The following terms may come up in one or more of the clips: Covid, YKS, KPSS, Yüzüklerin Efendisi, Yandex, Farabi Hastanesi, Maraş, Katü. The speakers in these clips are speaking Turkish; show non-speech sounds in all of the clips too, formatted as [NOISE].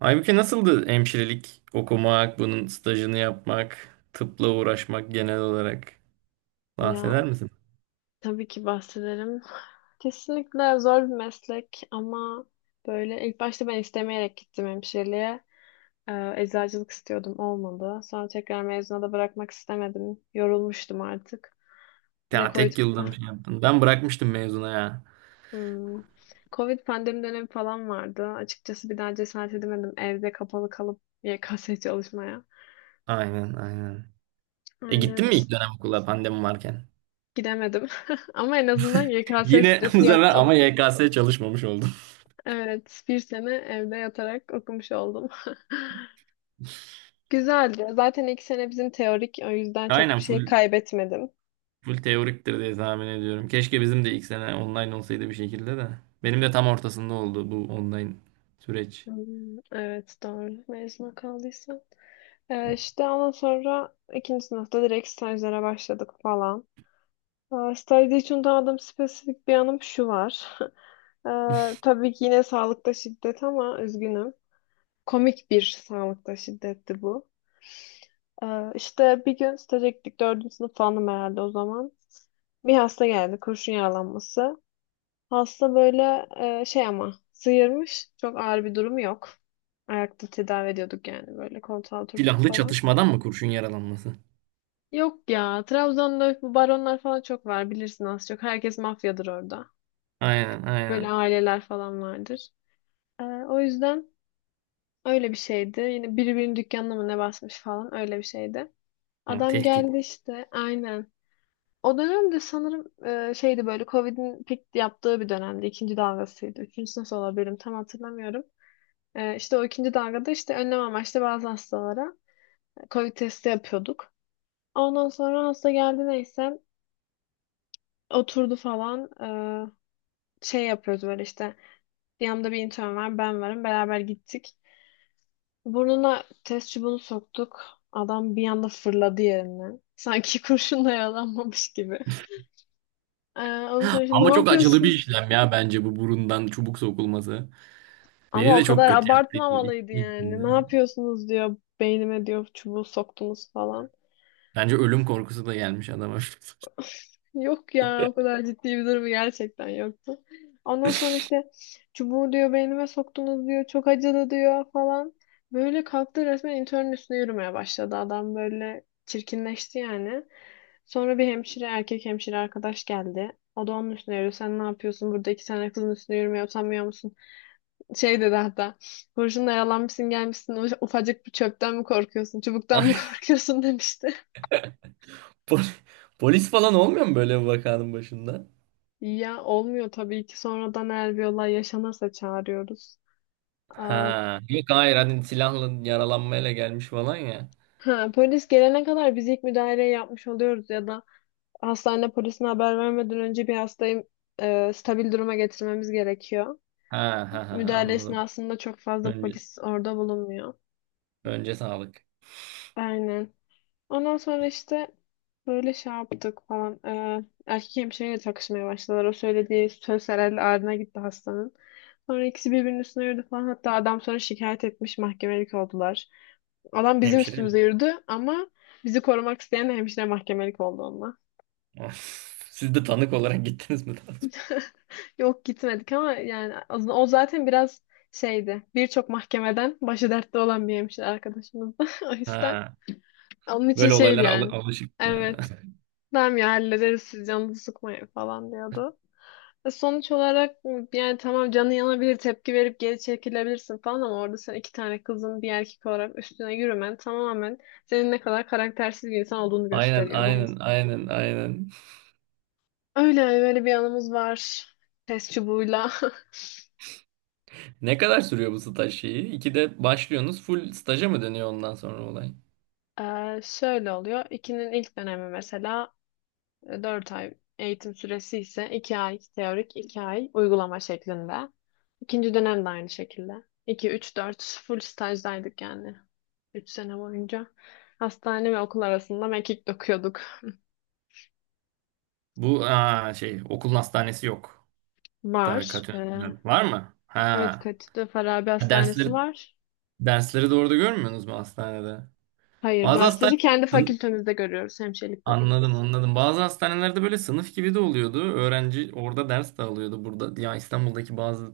Aybüke nasıldı hemşirelik okumak, bunun stajını yapmak, tıpla uğraşmak genel olarak Ya bahseder misin? tabii ki bahsederim. Kesinlikle zor bir meslek ama böyle ilk başta ben istemeyerek gittim hemşireliğe. Eczacılık istiyordum olmadı. Sonra tekrar mezuna da bırakmak istemedim. Yorulmuştum artık. Bir de Ya Covid. tek yılda bir şey yaptın. Ben bırakmıştım mezuna ya. Hmm. Covid pandemi dönemi falan vardı. Açıkçası bir daha cesaret edemedim evde kapalı kalıp YKS çalışmaya. Aynen, aynen. E Aynen gittin mi ilk işte dönem okula pandemi varken? gidemedim. [LAUGHS] Ama en azından YKS Yine [LAUGHS] bu stresi sefer yoktu. ama YKS çalışmamış oldum. Evet, bir sene evde yatarak okumuş oldum. [LAUGHS] Güzeldi. Zaten ilk sene bizim teorik, o yüzden çok bir Aynen, şey full kaybetmedim. full teoriktir diye tahmin ediyorum. Keşke bizim de ilk sene online olsaydı bir şekilde de. Benim de tam ortasında oldu bu online süreç. Hmm, evet, doğru. Mezuna kaldıysa. İşte ondan sonra ikinci sınıfta direkt stajlara başladık falan. Stajda hiç unutamadığım spesifik bir anım şu var. [LAUGHS] Ee, tabii ki yine sağlıkta şiddet ama üzgünüm. Komik bir sağlıkta şiddetti bu. İşte bir gün staja gittik. Dördüncü sınıf falanım herhalde o zaman. Bir hasta geldi. Kurşun yaralanması. Hasta böyle şey ama sıyırmış. Çok ağır bir durumu yok. Ayakta tedavi ediyorduk yani böyle koltuğa oturttuk Silahlı falan. çatışmadan mı kurşun yaralanması? Yok ya Trabzon'da bu baronlar falan çok var bilirsin az çok. Herkes mafyadır orada. Aynen, Böyle aynen. aileler falan vardır. O yüzden öyle bir şeydi. Yine birbirinin dükkanına mı ne basmış falan öyle bir şeydi. Ha, Adam tehdit. geldi işte aynen. O dönem de sanırım şeydi böyle Covid'in pik yaptığı bir dönemdi. İkinci dalgasıydı. Üçüncüsü nasıl olabilirim tam hatırlamıyorum. E, işte o ikinci dalgada işte önlem amaçlı bazı hastalara Covid testi yapıyorduk. Ondan sonra hasta geldi neyse oturdu falan. Şey yapıyoruz böyle işte, yanımda bir intern var, ben varım, beraber gittik. Burnuna test çubuğunu soktuk. Adam bir anda fırladı yerinden. Sanki [LAUGHS] kurşunla yaralanmamış gibi. Ondan sonra işte, ne Ama çok acılı bir yapıyorsun? işlem ya, bence bu burundan çubuk sokulması. Beni Ama o de kadar çok kötü yaptı abartmamalıydı yani. ilkinde. Ne yapıyorsunuz diyor. Beynime diyor çubuğu soktunuz falan. Bence ölüm korkusu da gelmiş adama. [LAUGHS] Yok ya o kadar ciddi bir durumu gerçekten yoktu. Ondan sonra işte çubuğu diyor beynime soktunuz diyor. Çok acıdı diyor falan. Böyle kalktı resmen internün üstüne yürümeye başladı. Adam böyle çirkinleşti yani. Sonra bir hemşire, erkek hemşire arkadaş geldi. O da onun üstüne yürüyor. Sen ne yapıyorsun burada, iki tane kızın üstüne yürümeye utanmıyor musun? Şey dedi hatta. Kurşunla yalanmışsın gelmişsin, ufacık bir çöpten mi korkuyorsun? Çubuktan mı [LAUGHS] korkuyorsun demişti. Pol- Polis falan olmuyor mu böyle bir vakanın başında? Ya olmuyor tabii ki, sonradan eğer bir olay yaşanırsa çağırıyoruz. Aa, Ha, yok, hayır, hani silahla yaralanmayla gelmiş falan ya. ha, polis gelene kadar biz ilk müdahaleyi yapmış oluyoruz, ya da hastane polisine haber vermeden önce bir hastayı stabil duruma getirmemiz gerekiyor. Ha ha ha, Müdahale anladım. esnasında çok fazla Önce polis orada bulunmuyor. önce sağlık. Aynen. Ondan sonra işte böyle şey yaptık falan. Erkek hemşireyle takışmaya başladılar. O söylediği söz herhalde ağrına gitti hastanın. Sonra ikisi birbirinin üstüne yürüdü falan. Hatta adam sonra şikayet etmiş, mahkemelik oldular. Adam bizim Hemşire üstümüze mi? yürüdü ama bizi korumak isteyen hemşire mahkemelik oldu onunla. [LAUGHS] Siz de tanık olarak gittiniz mi daha sonra? [LAUGHS] Yok gitmedik ama yani o zaten biraz şeydi. Birçok mahkemeden başı dertte olan bir hemşire arkadaşımızdı. [LAUGHS] O yüzden Ha, onun için böyle şeydi olaylara yani. alışık yani. Evet. Tamam ya hallederiz, siz canınızı sıkmayın falan diyordu. Sonuç olarak yani tamam, canın yanabilir, tepki verip geri çekilebilirsin falan ama orada sen iki tane kızın bir erkek olarak üstüne yürümen tamamen senin ne kadar karaktersiz bir insan olduğunu [LAUGHS] Aynen gösteriyor bence. aynen aynen aynen. Öyle öyle bir anımız var. Test çubuğuyla. [LAUGHS] Ne kadar sürüyor bu staj şeyi? İkide başlıyorsunuz. Full staja mı dönüyor ondan sonra olay? E, şöyle oluyor. İkinin ilk dönemi mesela 4 ay eğitim süresi ise, 2 ay teorik 2 ay uygulama şeklinde. İkinci dönem de aynı şekilde. İki, 3, 4 full stajdaydık yani. 3 sene boyunca. Hastane ve okul arasında mekik dokuyorduk. Bu şey, okulun hastanesi yok. Var. Tabii, Katı Ee, var mı? evet Ha. Katü'de Farabi Hastanesi Dersleri var. dersleri doğru da görmüyorsunuz mu hastanede? Hayır, Bazı hastane dersleri kendi fakültemizde görüyoruz. Hemşirelik Anladım, fakültesi. anladım. Bazı hastanelerde böyle sınıf gibi de oluyordu. Öğrenci orada ders de alıyordu burada. Ya İstanbul'daki bazı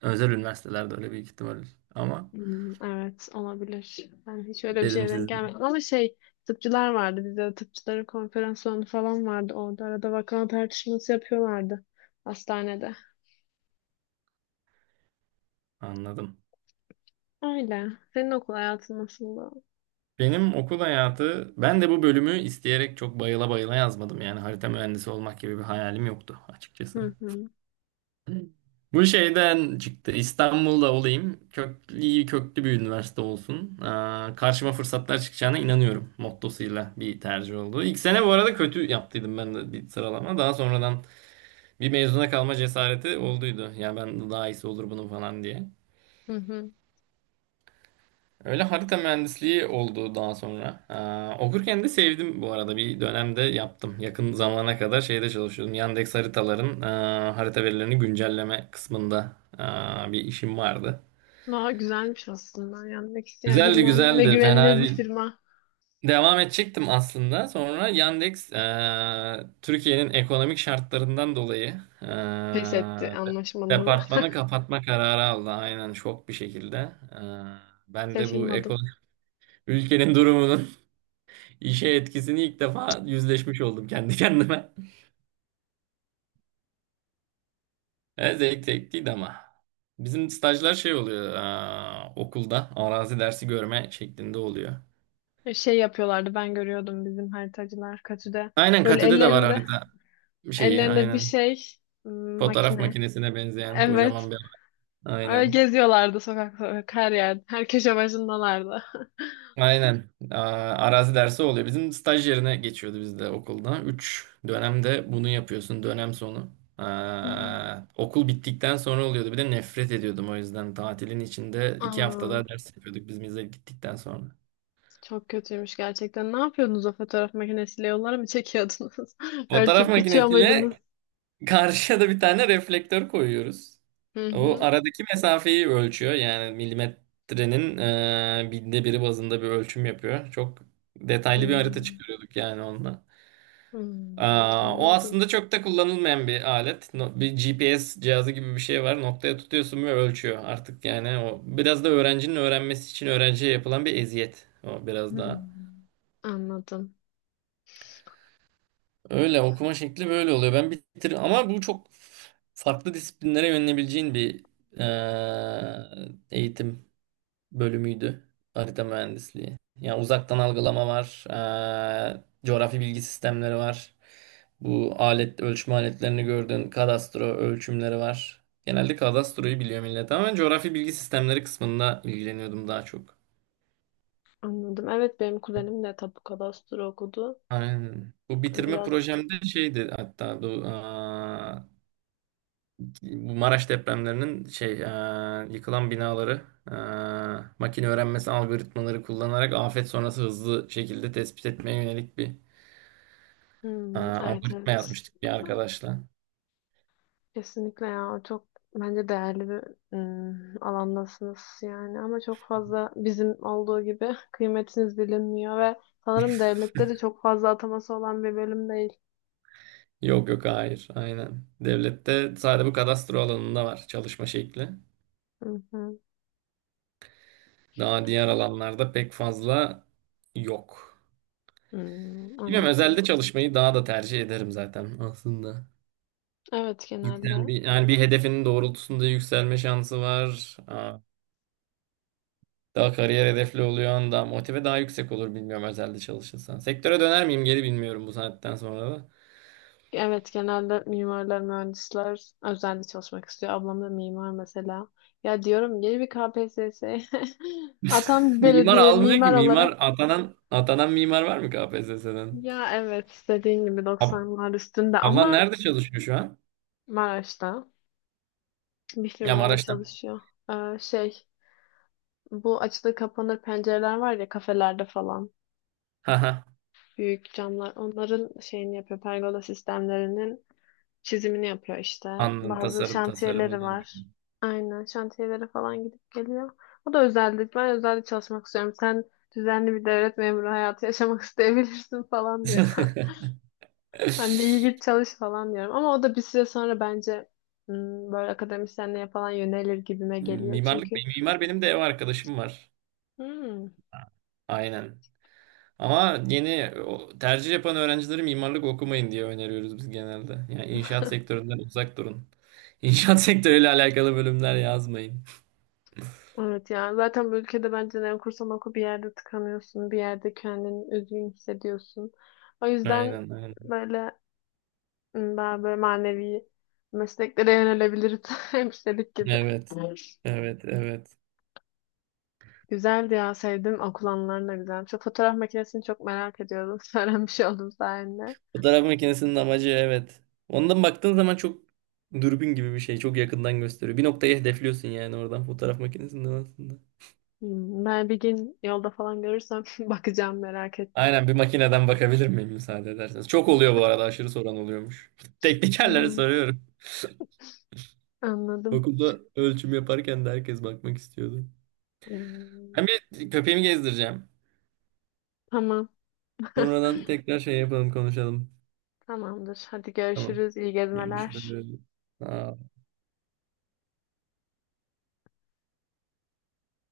özel üniversitelerde öyle büyük ihtimal. Ama Hmm, evet olabilir. Ben hiç öyle bir şeye dedim denk siz gelmedim. Ama şey, tıpçılar vardı. Bizde de tıpçıların konferans salonu falan vardı. Orada arada vaka tartışması yapıyorlardı hastanede. anladım. Öyle. Senin okul hayatın nasıldı? Benim okul hayatı, ben de bu bölümü isteyerek çok bayıla bayıla yazmadım. Yani harita mühendisi olmak gibi bir hayalim yoktu açıkçası. Hı hı. Bu şeyden çıktı. İstanbul'da olayım. Köklü, iyi, köklü bir üniversite olsun. Karşıma fırsatlar çıkacağına inanıyorum mottosuyla bir tercih oldu. İlk sene bu arada kötü yaptıydım ben de bir sıralama. Daha sonradan bir mezuna kalma cesareti olduydu. Ya ben daha iyisi olur bunun falan diye. Hı hı. Öyle harita mühendisliği oldu daha sonra. Okurken de sevdim bu arada. Bir dönemde yaptım. Yakın zamana kadar şeyde çalışıyordum. Yandex haritaların harita verilerini güncelleme kısmında bir işim vardı. Daha güzelmiş aslında. Yanmak isteyen Güzeldi, bilinen ve güzeldi. Fena güvenilir bir değil. firma, Devam edecektim aslında. Sonra Yandex, Türkiye'nin ekonomik şartlarından dolayı pes etti aa, anlaşmaları. departmanı kapatma kararı aldı. Aynen, şok bir şekilde. Aa, [LAUGHS] Ben de bu Şaşırmadım. ekonomik ülkenin durumunu [LAUGHS] İşe etkisini ilk defa yüzleşmiş oldum kendi kendime. [LAUGHS] E, zevkliydi ama. Bizim stajlar şey oluyor, okulda arazi dersi görme şeklinde oluyor. Şey yapıyorlardı, ben görüyordum bizim haritacılar Katü'de. Aynen, Böyle Katü'de de var ellerinde harita şeyi, ellerinde bir aynen. şey, Fotoğraf makine. makinesine benzeyen Evet. kocaman bir, Öyle aynen. geziyorlardı sokakta, her yerde. Her köşe başındalardı. Aynen. Arazi dersi oluyor. Bizim staj yerine geçiyordu bizde okulda. Üç dönemde bunu yapıyorsun, dönem sonu. Hmm. Okul bittikten sonra oluyordu. Bir de nefret ediyordum o yüzden. Tatilin içinde iki hafta Aa, daha ders yapıyorduk biz bize gittikten sonra. çok kötüymüş gerçekten. Ne yapıyordunuz o fotoğraf makinesiyle, yollara mı çekiyordunuz? [LAUGHS] Fotoğraf Ölçüp biçiyor muydunuz? makinesiyle karşıya da bir tane reflektör koyuyoruz. Hı O hı. aradaki mesafeyi ölçüyor. Yani milimetrenin binde biri bazında bir ölçüm yapıyor. Çok detaylı bir harita Hmm. çıkarıyorduk yani onunla. Hmm, O anladım. aslında çok da kullanılmayan bir alet. Bir GPS cihazı gibi bir şey var. Noktaya tutuyorsun ve ölçüyor artık yani. O biraz da öğrencinin öğrenmesi için öğrenciye yapılan bir eziyet. O biraz daha. Hmm. Anladım. Öyle, okuma şekli böyle oluyor. Ben bitir ama bu çok farklı disiplinlere yönelebileceğin bir eee, eğitim bölümüydü. Harita mühendisliği. Yani uzaktan algılama var. Coğrafi bilgi sistemleri var. Bu alet, ölçme aletlerini gördüğün kadastro ölçümleri var. Genelde kadastroyu biliyor millet ama ben coğrafi bilgi sistemleri kısmında ilgileniyordum daha çok. Anladım. Evet, benim kuzenim de tapu kadastro okudu. Aynen. Bu bitirme Biraz. projemde şeydi hatta bu, bu Maraş depremlerinin şey, yıkılan binaları, makine öğrenmesi algoritmaları kullanarak afet sonrası hızlı şekilde tespit etmeye yönelik bir, Hmm, evet, algoritma evet. yazmıştık bir arkadaşla. Kesinlikle ya, çok bence değerli bir alandasınız yani, ama çok fazla bizim olduğu gibi [LAUGHS] kıymetiniz bilinmiyor ve sanırım devlette de çok fazla ataması olan bir bölüm değil. Yok, yok, hayır, aynen. Devlette sadece bu kadastro alanında var çalışma şekli. Hı hı. Daha diğer alanlarda pek fazla yok. Hmm, Bilmiyorum, anladım. özelde çalışmayı daha da tercih ederim zaten aslında. Evet Yüksel genelde bir, yani bir hedefinin doğrultusunda yükselme şansı var. Daha kariyer hedefli oluyorsun, daha motive, daha yüksek olur bilmiyorum özelde çalışırsan. Sektöre döner miyim geri, bilmiyorum, bu saatten sonra da. Evet, genelde mimarlar, mühendisler özelde çalışmak istiyor. Ablam da mimar mesela. Ya diyorum, gel bir KPSS. [LAUGHS] Atam [LAUGHS] bir Mimar belediye, almıyor ki. mimar olarak. Mimar atanan, mimar var mı KPSS'den? Ya evet, dediğin gibi Ab 90'lar üstünde Ablan ama. nerede çalışıyor şu an? Maraş'ta bir Ya firmada Maraş'ta. çalışıyor. Şey, bu açılır kapanır pencereler var ya kafelerde falan. Haha. Büyük camlar, onların şeyini yapıyor, pergola sistemlerinin çizimini yapıyor işte. Anladım, Bazı tasarım, şantiyeleri tasarımını var. yapıyorum. Aynen, şantiyelere falan gidip geliyor. O da özellik. Ben özelde çalışmak istiyorum. Sen düzenli bir devlet memuru hayatı yaşamak [LAUGHS] isteyebilirsin falan diyor. [LAUGHS] Ben de iyi, git çalış falan diyorum. Ama o da bir süre sonra bence böyle akademisyenliğe falan yönelir gibime geliyor. Mimarlık, Çünkü benim mimar, benim de ev arkadaşım var. hmm, Aynen. Ama yeni o, tercih yapan öğrencileri mimarlık okumayın diye öneriyoruz biz genelde. Yani inşaat sektöründen uzak durun. İnşaat [LAUGHS] sektörüyle alakalı bölümler yazmayın. evet ya, zaten bu ülkede bence ne okursan oku bir yerde tıkanıyorsun. Bir yerde kendini üzgün hissediyorsun. O yüzden Aynen, aynen. böyle, daha böyle manevi mesleklere yönelebiliriz. [LAUGHS] Hemşirelik gibi. Evet. Evet, evet. Güzeldi ya, sevdim. Okul anılarını da güzel. Şu fotoğraf makinesini çok merak ediyordum. [LAUGHS] Öğrenmiş oldum sayende. Fotoğraf makinesinin amacı, evet. Ondan baktığın zaman çok dürbün gibi bir şey. Çok yakından gösteriyor. Bir noktayı hedefliyorsun yani oradan, fotoğraf makinesinden aslında. Hmm, ben bir gün yolda falan görürsem [LAUGHS] bakacağım, merak ettim. Aynen, bir makineden bakabilir miyim müsaade ederseniz. Çok oluyor bu arada, aşırı soran oluyormuş. [LAUGHS] Teknikerlere Hmm, soruyorum. [LAUGHS] anladım. Okulda ölçüm yaparken de herkes bakmak istiyordu. Hmm, Ben bir köpeğimi gezdireceğim. tamam. [LAUGHS] Sonradan tekrar şey yapalım, konuşalım. Tamamdır. Hadi Tamam. görüşürüz. İyi gezmeler. Görüşürüz. Aa,